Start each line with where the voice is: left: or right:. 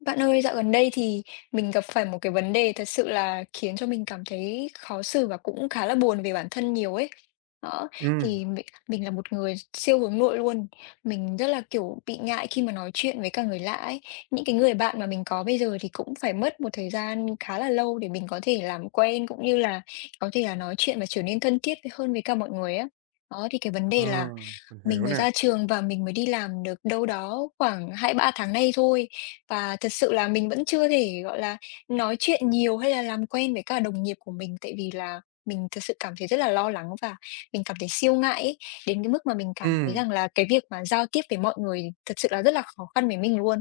left: Bạn ơi, dạo gần đây thì mình gặp phải một cái vấn đề thật sự là khiến cho mình cảm thấy khó xử và cũng khá là buồn về bản thân nhiều ấy. Đó,
right: Ừm,
left: thì mình là một người siêu hướng nội luôn. Mình rất là kiểu bị ngại khi mà nói chuyện với cả người lạ ấy. Những cái người bạn mà mình có bây giờ thì cũng phải mất một thời gian khá là lâu để mình có thể làm quen cũng như là có thể là nói chuyện và trở nên thân thiết hơn với cả mọi người á. Đó, thì cái vấn
right: à,
left: đề là
right: mình
left: mình
right: hiểu
left: mới
right: nè.
left: ra trường và mình mới đi làm được đâu đó khoảng 2-3 tháng nay thôi. Và thật sự là mình vẫn chưa thể, gọi là, nói chuyện nhiều hay là làm quen với cả đồng nghiệp của mình, tại vì là mình thật sự cảm thấy rất là lo lắng và mình cảm thấy siêu ngại ấy, đến cái mức mà mình cảm thấy
right: Ừm,
left: rằng là cái việc mà giao tiếp với mọi người thật sự là rất là khó khăn với mình luôn.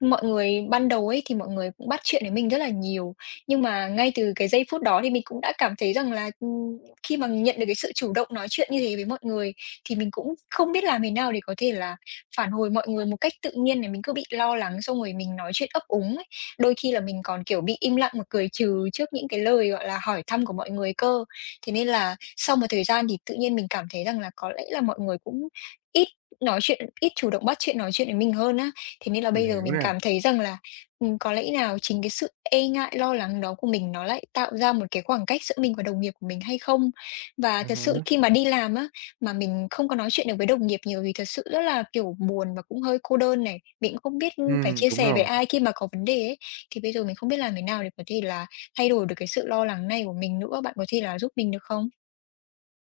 left: Mọi người ban đầu ấy thì mọi người cũng bắt chuyện với mình rất là nhiều, nhưng mà ngay từ cái giây phút đó thì mình cũng đã cảm thấy rằng là, khi mà nhận được cái sự chủ động nói chuyện như thế với mọi người, thì mình cũng không biết làm thế nào để có thể là phản hồi mọi người một cách tự nhiên này, mình cứ bị lo lắng xong rồi mình nói chuyện ấp úng ấy. Đôi khi là mình còn, kiểu, bị im lặng và cười trừ trước những cái lời, gọi là, hỏi thăm của mọi người cơ. Thế nên là sau một thời gian thì tự nhiên mình cảm thấy rằng là có lẽ là mọi người cũng ít nói chuyện, ít chủ động bắt chuyện nói chuyện với mình hơn á. Thế nên là
right: mình
left: bây giờ
right: hiểu
left: mình
right: nè.
left: cảm thấy rằng là, có lẽ nào chính cái sự e ngại, lo lắng đó của mình nó lại tạo ra một cái khoảng cách giữa mình và đồng nghiệp của mình hay không? Và
right: À
left: thật sự
right: há,
left: khi mà đi làm á, mà mình không có nói chuyện được với đồng nghiệp nhiều thì thật sự rất là, kiểu, buồn và cũng hơi cô đơn này. Mình cũng không biết phải chia
right: đúng
left: sẻ với
right: rồi.
left: ai khi mà có vấn đề ấy. Thì bây giờ mình không biết làm thế nào để có thể là thay đổi được cái sự lo lắng này của mình nữa, bạn có thể là giúp mình được không?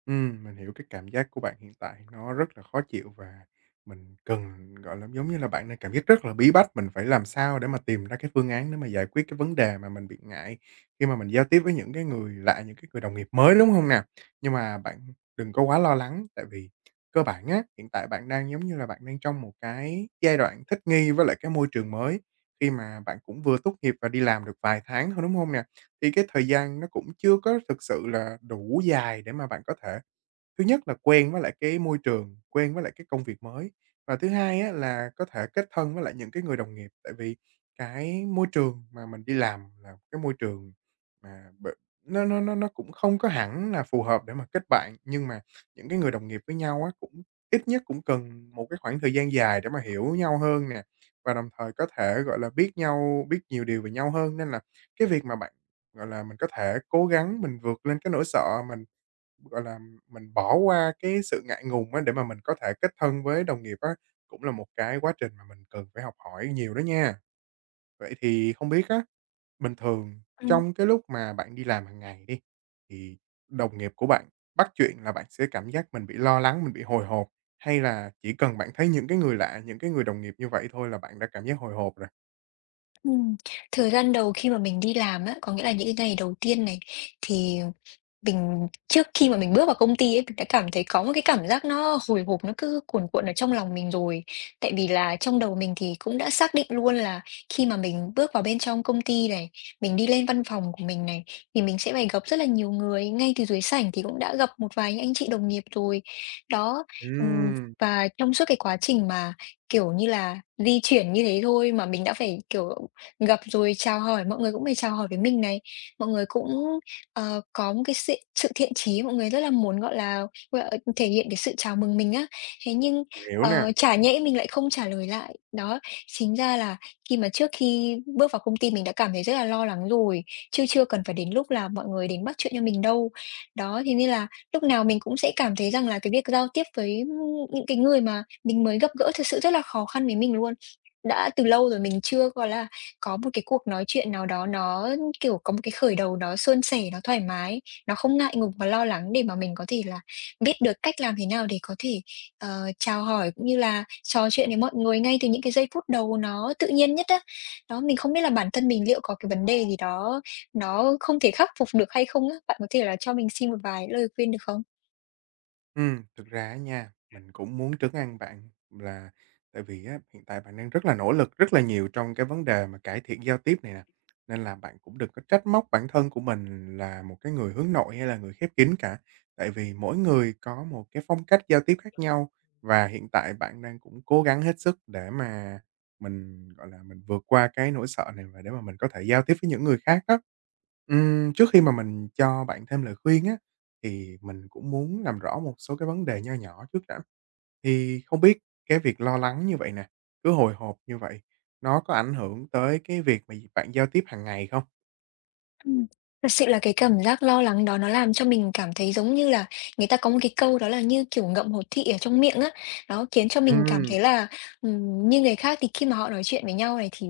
right: Mình hiểu cái cảm giác của bạn hiện tại nó rất là khó chịu và mình cần, gọi là, giống như là, bạn đang cảm giác rất là bí bách, mình phải làm sao để mà tìm ra cái phương án để mà giải quyết cái vấn đề mà mình bị ngại khi mà mình giao tiếp với những cái người lạ, những cái người đồng nghiệp mới, đúng hông nè? Nhưng mà bạn đừng có quá lo lắng, tại vì cơ bản á, hiện tại bạn đang, giống như là, bạn đang trong một cái giai đoạn thích nghi với lại cái môi trường mới, khi mà bạn cũng vừa tốt nghiệp và đi làm được vài tháng thôi, đúng hông nè? Thì cái thời gian nó cũng chưa có thực sự là đủ dài để mà bạn có thể, thứ nhất là quen với lại cái môi trường, quen với lại cái công việc mới, và thứ hai á là có thể kết thân với lại những cái người đồng nghiệp. Tại vì cái môi trường mà mình đi làm là một cái môi trường mà nó cũng không có hẳn là phù hợp để mà kết bạn, nhưng mà những cái người đồng nghiệp với nhau á, cũng ít nhất cũng cần một cái khoảng thời gian dài để mà hiểu nhau hơn nè, và đồng thời có thể, gọi là, biết nhiều điều về nhau hơn. Nên là cái việc mà bạn, gọi là, mình có thể cố gắng mình vượt lên cái nỗi sợ mình, gọi là, mình bỏ qua cái sự ngại ngùng á để mà mình có thể kết thân với đồng nghiệp á, cũng là một cái quá trình mà mình cần phải học hỏi nhiều đó nha. Vậy thì không biết á, bình thường
left: Ừm.
right: trong cái lúc mà bạn đi làm hàng ngày đi, thì đồng nghiệp của bạn bắt chuyện là bạn sẽ cảm giác mình bị lo lắng, mình bị hồi hộp, hay là chỉ cần bạn thấy những cái người lạ, những cái người đồng nghiệp như vậy thôi là bạn đã cảm giác hồi hộp rồi?
left: Ừm, Thời gian đầu khi mà mình đi làm á, có nghĩa là những cái ngày đầu tiên này, thì mình trước khi mà mình bước vào công ty ấy, mình đã cảm thấy có một cái cảm giác nó hồi hộp, nó cứ cuồn cuộn ở trong lòng mình rồi. Tại vì là trong đầu mình thì cũng đã xác định luôn là khi mà mình bước vào bên trong công ty này, mình đi lên văn phòng của mình này, thì mình sẽ phải gặp rất là nhiều người, ngay từ dưới sảnh thì cũng đã gặp một vài những anh chị đồng nghiệp rồi. Đó, ừm,
right: Ừm,
left: và trong suốt cái quá trình mà, kiểu như là, di chuyển như thế thôi mà mình đã phải, kiểu, gặp rồi chào hỏi, mọi người cũng phải chào hỏi với mình này. Mọi người cũng, có một cái sự sự thiện chí, mọi người rất là muốn, gọi là, thể hiện cái sự chào mừng mình á. Thế nhưng,
right: mình hiểu nè.
left: chả nhẽ mình lại không trả lời lại. Đó, chính ra là khi mà trước khi bước vào công ty mình đã cảm thấy rất là lo lắng rồi, chứ chưa cần phải đến lúc là mọi người đến bắt chuyện cho mình đâu. Đó, thế nên là lúc nào mình cũng sẽ cảm thấy rằng là cái việc giao tiếp với, những cái người mà mình mới gặp gỡ thực sự rất là khó khăn với mình luôn. Đã từ lâu rồi mình chưa, gọi là, có một cái cuộc nói chuyện nào đó nó, kiểu, có một cái khởi đầu đó suôn sẻ, nó thoải mái, nó không ngại ngùng và lo lắng để mà mình có thể là biết được cách làm thế nào để có thể, chào hỏi cũng như là trò chuyện với mọi người ngay từ những cái giây phút đầu nó tự nhiên nhất á. Đó, mình không biết là bản thân mình liệu có cái vấn đề gì đó nó không thể khắc phục được hay không á? Bạn có thể là cho mình xin một vài lời khuyên được không?
right: Ừ, thực ra á nha, mình cũng muốn trấn an bạn là tại vì á, hiện tại bạn đang rất là nỗ lực rất là nhiều trong cái vấn đề mà cải thiện giao tiếp này nè, nên là bạn cũng đừng có trách móc bản thân của mình là một cái người hướng nội hay là người khép kín cả. Tại vì mỗi người có một cái phong cách giao tiếp khác nhau và hiện tại bạn đang cũng cố gắng hết sức để mà mình, gọi là, mình vượt qua cái nỗi sợ này và để mà mình có thể giao tiếp với những người khác đó. Trước khi mà mình cho bạn thêm lời khuyên á, thì mình cũng muốn làm rõ một số cái vấn đề nho nhỏ trước đã. Thì không biết cái việc lo lắng như vậy nè, cứ hồi hộp như vậy, nó có ảnh hưởng tới cái việc mà bạn giao tiếp hàng ngày không?
left: Ừm, Thật sự là cái cảm giác lo lắng đó nó làm cho mình cảm thấy giống như là người ta có một cái câu đó là như kiểu ngậm hột thị ở trong miệng á. Nó khiến cho mình cảm
right: Ừm.
left: thấy là, như người khác thì khi mà họ nói chuyện với nhau này thì,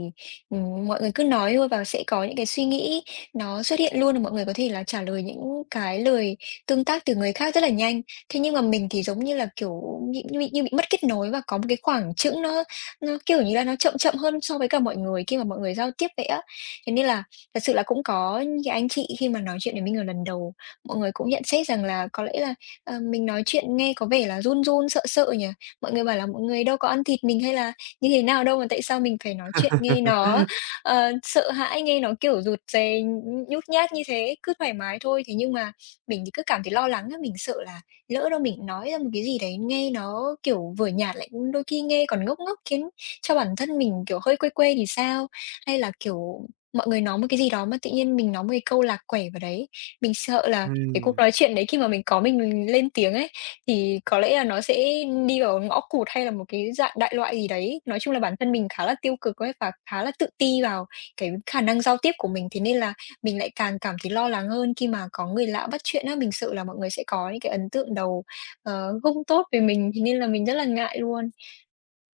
left: mọi người cứ nói thôi và sẽ có những cái suy nghĩ nó xuất hiện luôn, và mọi người có thể là trả lời những cái lời tương tác từ người khác rất là nhanh. Thế nhưng mà mình thì giống như là, kiểu, bị mất kết nối và có một cái khoảng trững nó, kiểu như là, nó chậm chậm hơn so với cả mọi người khi mà mọi người giao tiếp vậy á. Thế nên là thật sự là cũng có những cái anh chị khi mà nói chuyện với mình ở lần đầu, mọi người cũng nhận xét rằng là có lẽ là, mình nói chuyện nghe có vẻ là run run, sợ sợ nhỉ? Mọi người bảo là "Mọi người đâu có ăn thịt mình hay là như thế nào đâu mà tại sao mình phải nói chuyện nghe nó, sợ hãi, nghe nó, kiểu, rụt rè, nhút nhát như thế, cứ thoải mái thôi." Thế nhưng mà mình thì cứ cảm thấy lo lắng á, mình sợ là lỡ đâu mình nói ra một cái gì đấy nghe nó, kiểu, vừa nhạt lại đôi khi nghe còn ngốc ngốc khiến cho bản thân mình, kiểu, hơi quê quê thì sao? Hay là, kiểu, mọi người nói một cái gì đó mà tự nhiên mình nói một cái câu lạc quẻ vào đấy. Mình sợ là cái cuộc
right: Ừm,
left: nói chuyện đấy khi mà mình có mình lên tiếng ấy, thì có lẽ là nó sẽ đi vào ngõ cụt hay là một cái dạng đại loại gì đấy. Nói chung là bản thân mình khá là tiêu cực ấy và khá là tự ti vào cái khả năng giao tiếp của mình, thế nên là mình lại càng cảm thấy lo lắng hơn khi mà có người lạ bắt chuyện á. Mình sợ là mọi người sẽ có những cái ấn tượng đầu, không tốt về mình, thế nên là mình rất là ngại luôn.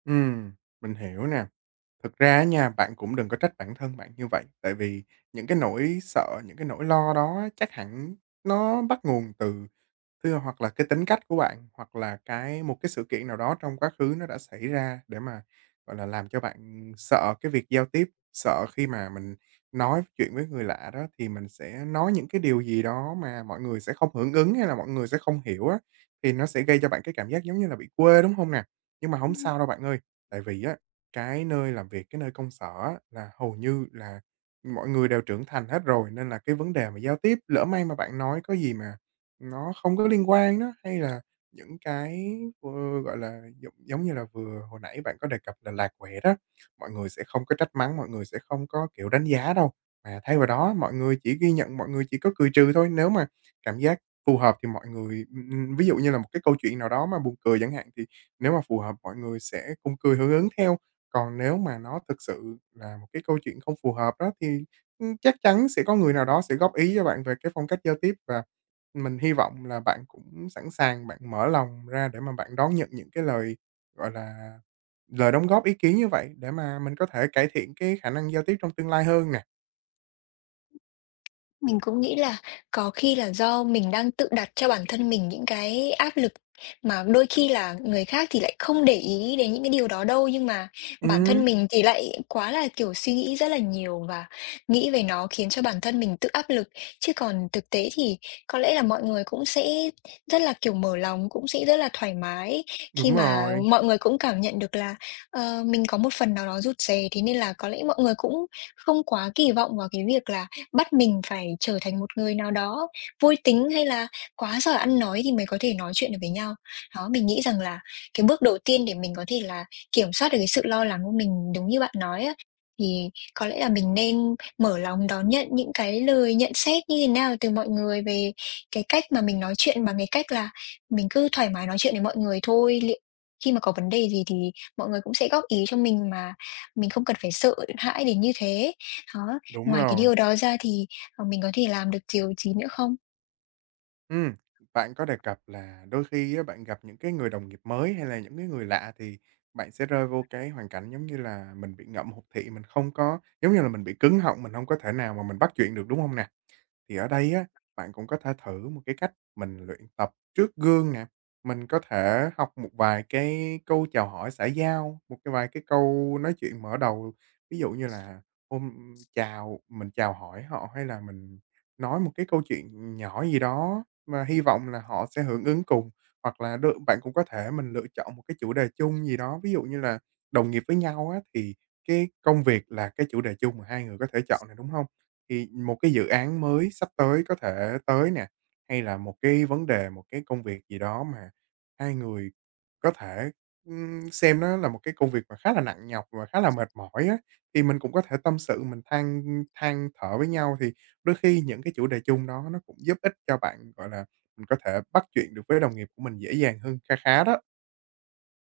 right: ừm, mình hiểu nè. Thực ra á nha, bạn cũng đừng có trách bản thân bạn như vậy, tại vì những cái nỗi sợ, những cái nỗi lo đó chắc hẳn nó bắt nguồn từ, thưa, hoặc là cái tính cách của bạn, hoặc là cái một cái sự kiện nào đó trong quá khứ nó đã xảy ra để mà, gọi là, làm cho bạn sợ cái việc giao tiếp, sợ khi mà mình nói chuyện với người lạ đó thì mình sẽ nói những cái điều gì đó mà mọi người sẽ không hưởng ứng hay là mọi người sẽ không hiểu á, thì nó sẽ gây cho bạn cái cảm giác giống như là bị quê, đúng không nè? Nhưng mà không sao đâu bạn ơi, tại vì á, cái nơi làm việc, cái nơi công sở á là hầu như là mọi người đều trưởng thành hết rồi, nên là cái vấn đề mà giao tiếp, lỡ may mà bạn nói có gì mà nó không có liên quan đó, hay là những cái, ờ, gọi là, giống giống như là vừa hồi nãy bạn có đề cập là lạc quẻ đó, mọi người sẽ không có trách mắng, mọi người sẽ không có, kiểu, đánh giá đâu, mà thay vào đó mọi người chỉ ghi nhận, mọi người chỉ có cười trừ thôi. Nếu mà cảm giác phù hợp thì mọi người, ví dụ như là một cái câu chuyện nào đó mà buồn cười chẳng hạn, thì nếu mà phù hợp mọi người sẽ cùng cười hưởng ứng theo. Còn nếu mà nó thực sự là một cái câu chuyện không phù hợp đó thì, chắc chắn sẽ có người nào đó sẽ góp ý cho bạn về cái phong cách giao tiếp và mình hy vọng là bạn cũng sẵn sàng, bạn mở lòng ra để mà bạn đón nhận những cái lời, gọi là, lời đóng góp ý kiến như vậy để mà mình có thể cải thiện cái khả năng giao tiếp trong tương lai hơn nè.
left: Mình cũng nghĩ là có khi là do mình đang tự đặt cho bản thân mình những cái áp lực mà đôi khi là người khác thì lại không để ý đến những cái điều đó đâu, nhưng mà bản thân
right: Ừm.
left: mình thì lại quá là, kiểu, suy nghĩ rất là nhiều và nghĩ về nó khiến cho bản thân mình tự áp lực. Chứ còn thực tế thì có lẽ là mọi người cũng sẽ rất là, kiểu, mở lòng, cũng sẽ rất là thoải mái khi
right: Đúng
left: mà
right: rồi,
left: mọi người cũng cảm nhận được là, mình có một phần nào đó rụt rè, thế nên là có lẽ mọi người cũng không quá kỳ vọng vào cái việc là bắt mình phải trở thành một người nào đó vui tính hay là quá giỏi ăn nói thì mới có thể nói chuyện được với nhau. Đó, mình nghĩ rằng là cái bước đầu tiên để mình có thể là kiểm soát được cái sự lo lắng của mình đúng như bạn nói á, thì có lẽ là mình nên mở lòng đón nhận những cái lời nhận xét như thế nào từ mọi người về cái cách mà mình nói chuyện bằng cái cách là mình cứ thoải mái nói chuyện với mọi người thôi. Liệu khi mà có vấn đề gì thì mọi người cũng sẽ góp ý cho mình mà mình không cần phải sợ hãi đến như thế. Đó,
right: đúng
left: ngoài cái
right: rồi.
left: điều đó ra thì, mình có thể làm được điều gì nữa không?
right: Ừm, bạn có đề cập là đôi khi á, bạn gặp những cái người đồng nghiệp mới hay là những cái người lạ thì bạn sẽ rơi vô cái hoàn cảnh giống như là mình bị ngậm hụt thị, mình không có, giống như là mình bị cứng họng, mình không có thể nào mà mình bắt chuyện được, đúng không nè? Thì ở đây á, bạn cũng có thể thử một cái cách mình luyện tập trước gương nè. Mình có thể học một vài cái câu chào hỏi xã giao, một cái vài cái câu nói chuyện mở đầu. Ví dụ như là hôm chào, mình chào hỏi họ hay là mình nói một cái câu chuyện nhỏ gì đó mà hy vọng là họ sẽ hưởng ứng cùng. Hoặc là bạn cũng có thể mình lựa chọn một cái chủ đề chung gì đó. Ví dụ như là đồng nghiệp với nhau á, thì cái công việc là cái chủ đề chung mà hai người có thể chọn này, đúng không? Thì một cái dự án mới sắp tới có thể tới nè, hay là một cái vấn đề, một cái công việc gì đó mà hai người có thể, xem nó là một cái công việc mà khá là nặng nhọc và khá là mệt mỏi á, thì mình cũng có thể tâm sự, mình than thở với nhau. Thì đôi khi những cái chủ đề chung đó nó cũng giúp ích cho bạn, gọi là, mình có thể bắt chuyện được với đồng nghiệp của mình dễ dàng hơn khá khá đó.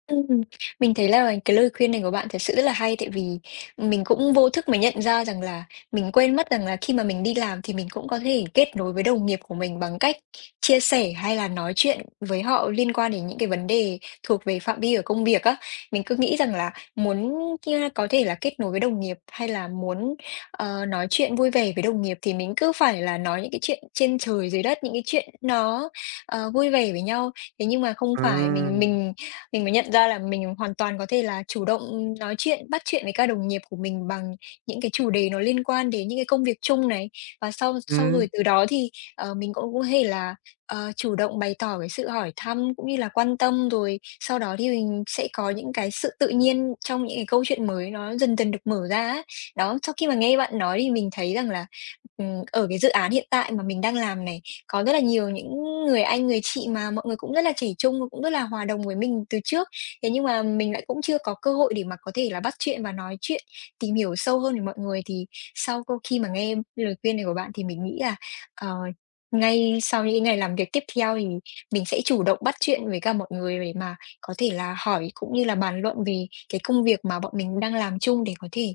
left: Ừm, mình thấy là cái lời khuyên này của bạn thật sự rất là hay, tại vì mình cũng vô thức mình nhận ra rằng là mình quên mất rằng là khi mà mình đi làm thì mình cũng có thể kết nối với đồng nghiệp của mình bằng cách chia sẻ hay là nói chuyện với họ liên quan đến những cái vấn đề thuộc về phạm vi ở công việc á. Mình cứ nghĩ rằng là muốn kia có thể là kết nối với đồng nghiệp hay là muốn, nói chuyện vui vẻ với đồng nghiệp thì mình cứ phải là nói những cái chuyện trên trời dưới đất, những cái chuyện nó, vui vẻ với nhau. Thế nhưng mà không phải, mình
right: Ừ,
left: mình mình mới nhận ra là mình hoàn toàn có thể là chủ động nói chuyện, bắt chuyện với các đồng nghiệp của mình bằng những cái chủ đề nó liên quan đến những cái công việc chung này. Và sau sau
right: ừ,
left: rồi từ đó thì, mình cũng có thể là, chủ động bày tỏ cái sự hỏi thăm cũng như là quan tâm, rồi sau đó thì mình sẽ có những cái sự tự nhiên trong những cái câu chuyện mới nó dần dần được mở ra á. Đó, sau khi mà nghe bạn nói thì mình thấy rằng là ở cái dự án hiện tại mà mình đang làm này, có rất là nhiều những người anh, người chị mà mọi người cũng rất là trẻ trung và cũng rất là hòa đồng với mình từ trước. Thế nhưng mà mình lại cũng chưa có cơ hội để mà có thể là bắt chuyện và nói chuyện, tìm hiểu sâu hơn về mọi người. Thì sau câu khi mà nghe lời khuyên này của bạn thì mình nghĩ là, ờ, ngay sau những cái ngày làm việc tiếp theo thì mình sẽ chủ động bắt chuyện với cả mọi người để mà có thể là hỏi cũng như là bàn luận về cái công việc mà bọn mình đang làm chung để có thể,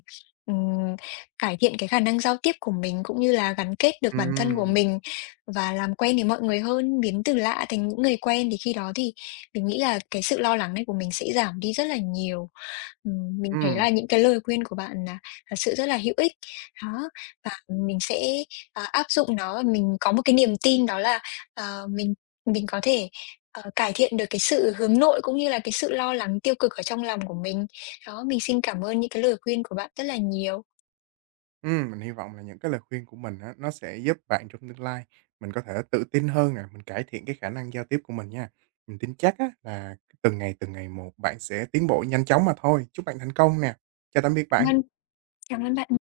left: cải thiện cái khả năng giao tiếp của mình, cũng như là gắn kết được bản thân của
right: ừm,
left: mình và làm quen với mọi người hơn, biến từ lạ thành những người quen, thì khi đó thì mình nghĩ là cái sự lo lắng này của mình sẽ giảm đi rất là nhiều. Mình thấy
right: ừm.
left: là những cái lời khuyên của bạn là thật sự rất là hữu ích. Đó, và mình sẽ, áp dụng nó và mình có một cái niềm tin đó là, ờ, mình mình có thể, cải thiện được cái sự hướng nội, cũng như là cái sự lo lắng tiêu cực ở trong lòng của mình. Đó, mình xin cảm ơn những cái lời khuyên của bạn rất là nhiều.
right: Mình hy vọng là những cái lời khuyên của mình á, nó sẽ giúp bạn trong tương lai, mình có thể tự tin hơn nè, mình cải thiện cái khả năng giao tiếp của mình nha. Mình tin chắc á, là từng ngày một bạn sẽ tiến bộ nhanh chóng mà thôi. Chúc bạn thành công nè. Chào tạm biệt
left: Cảm
right: bạn.
left: ơn Cảm ơn bạn.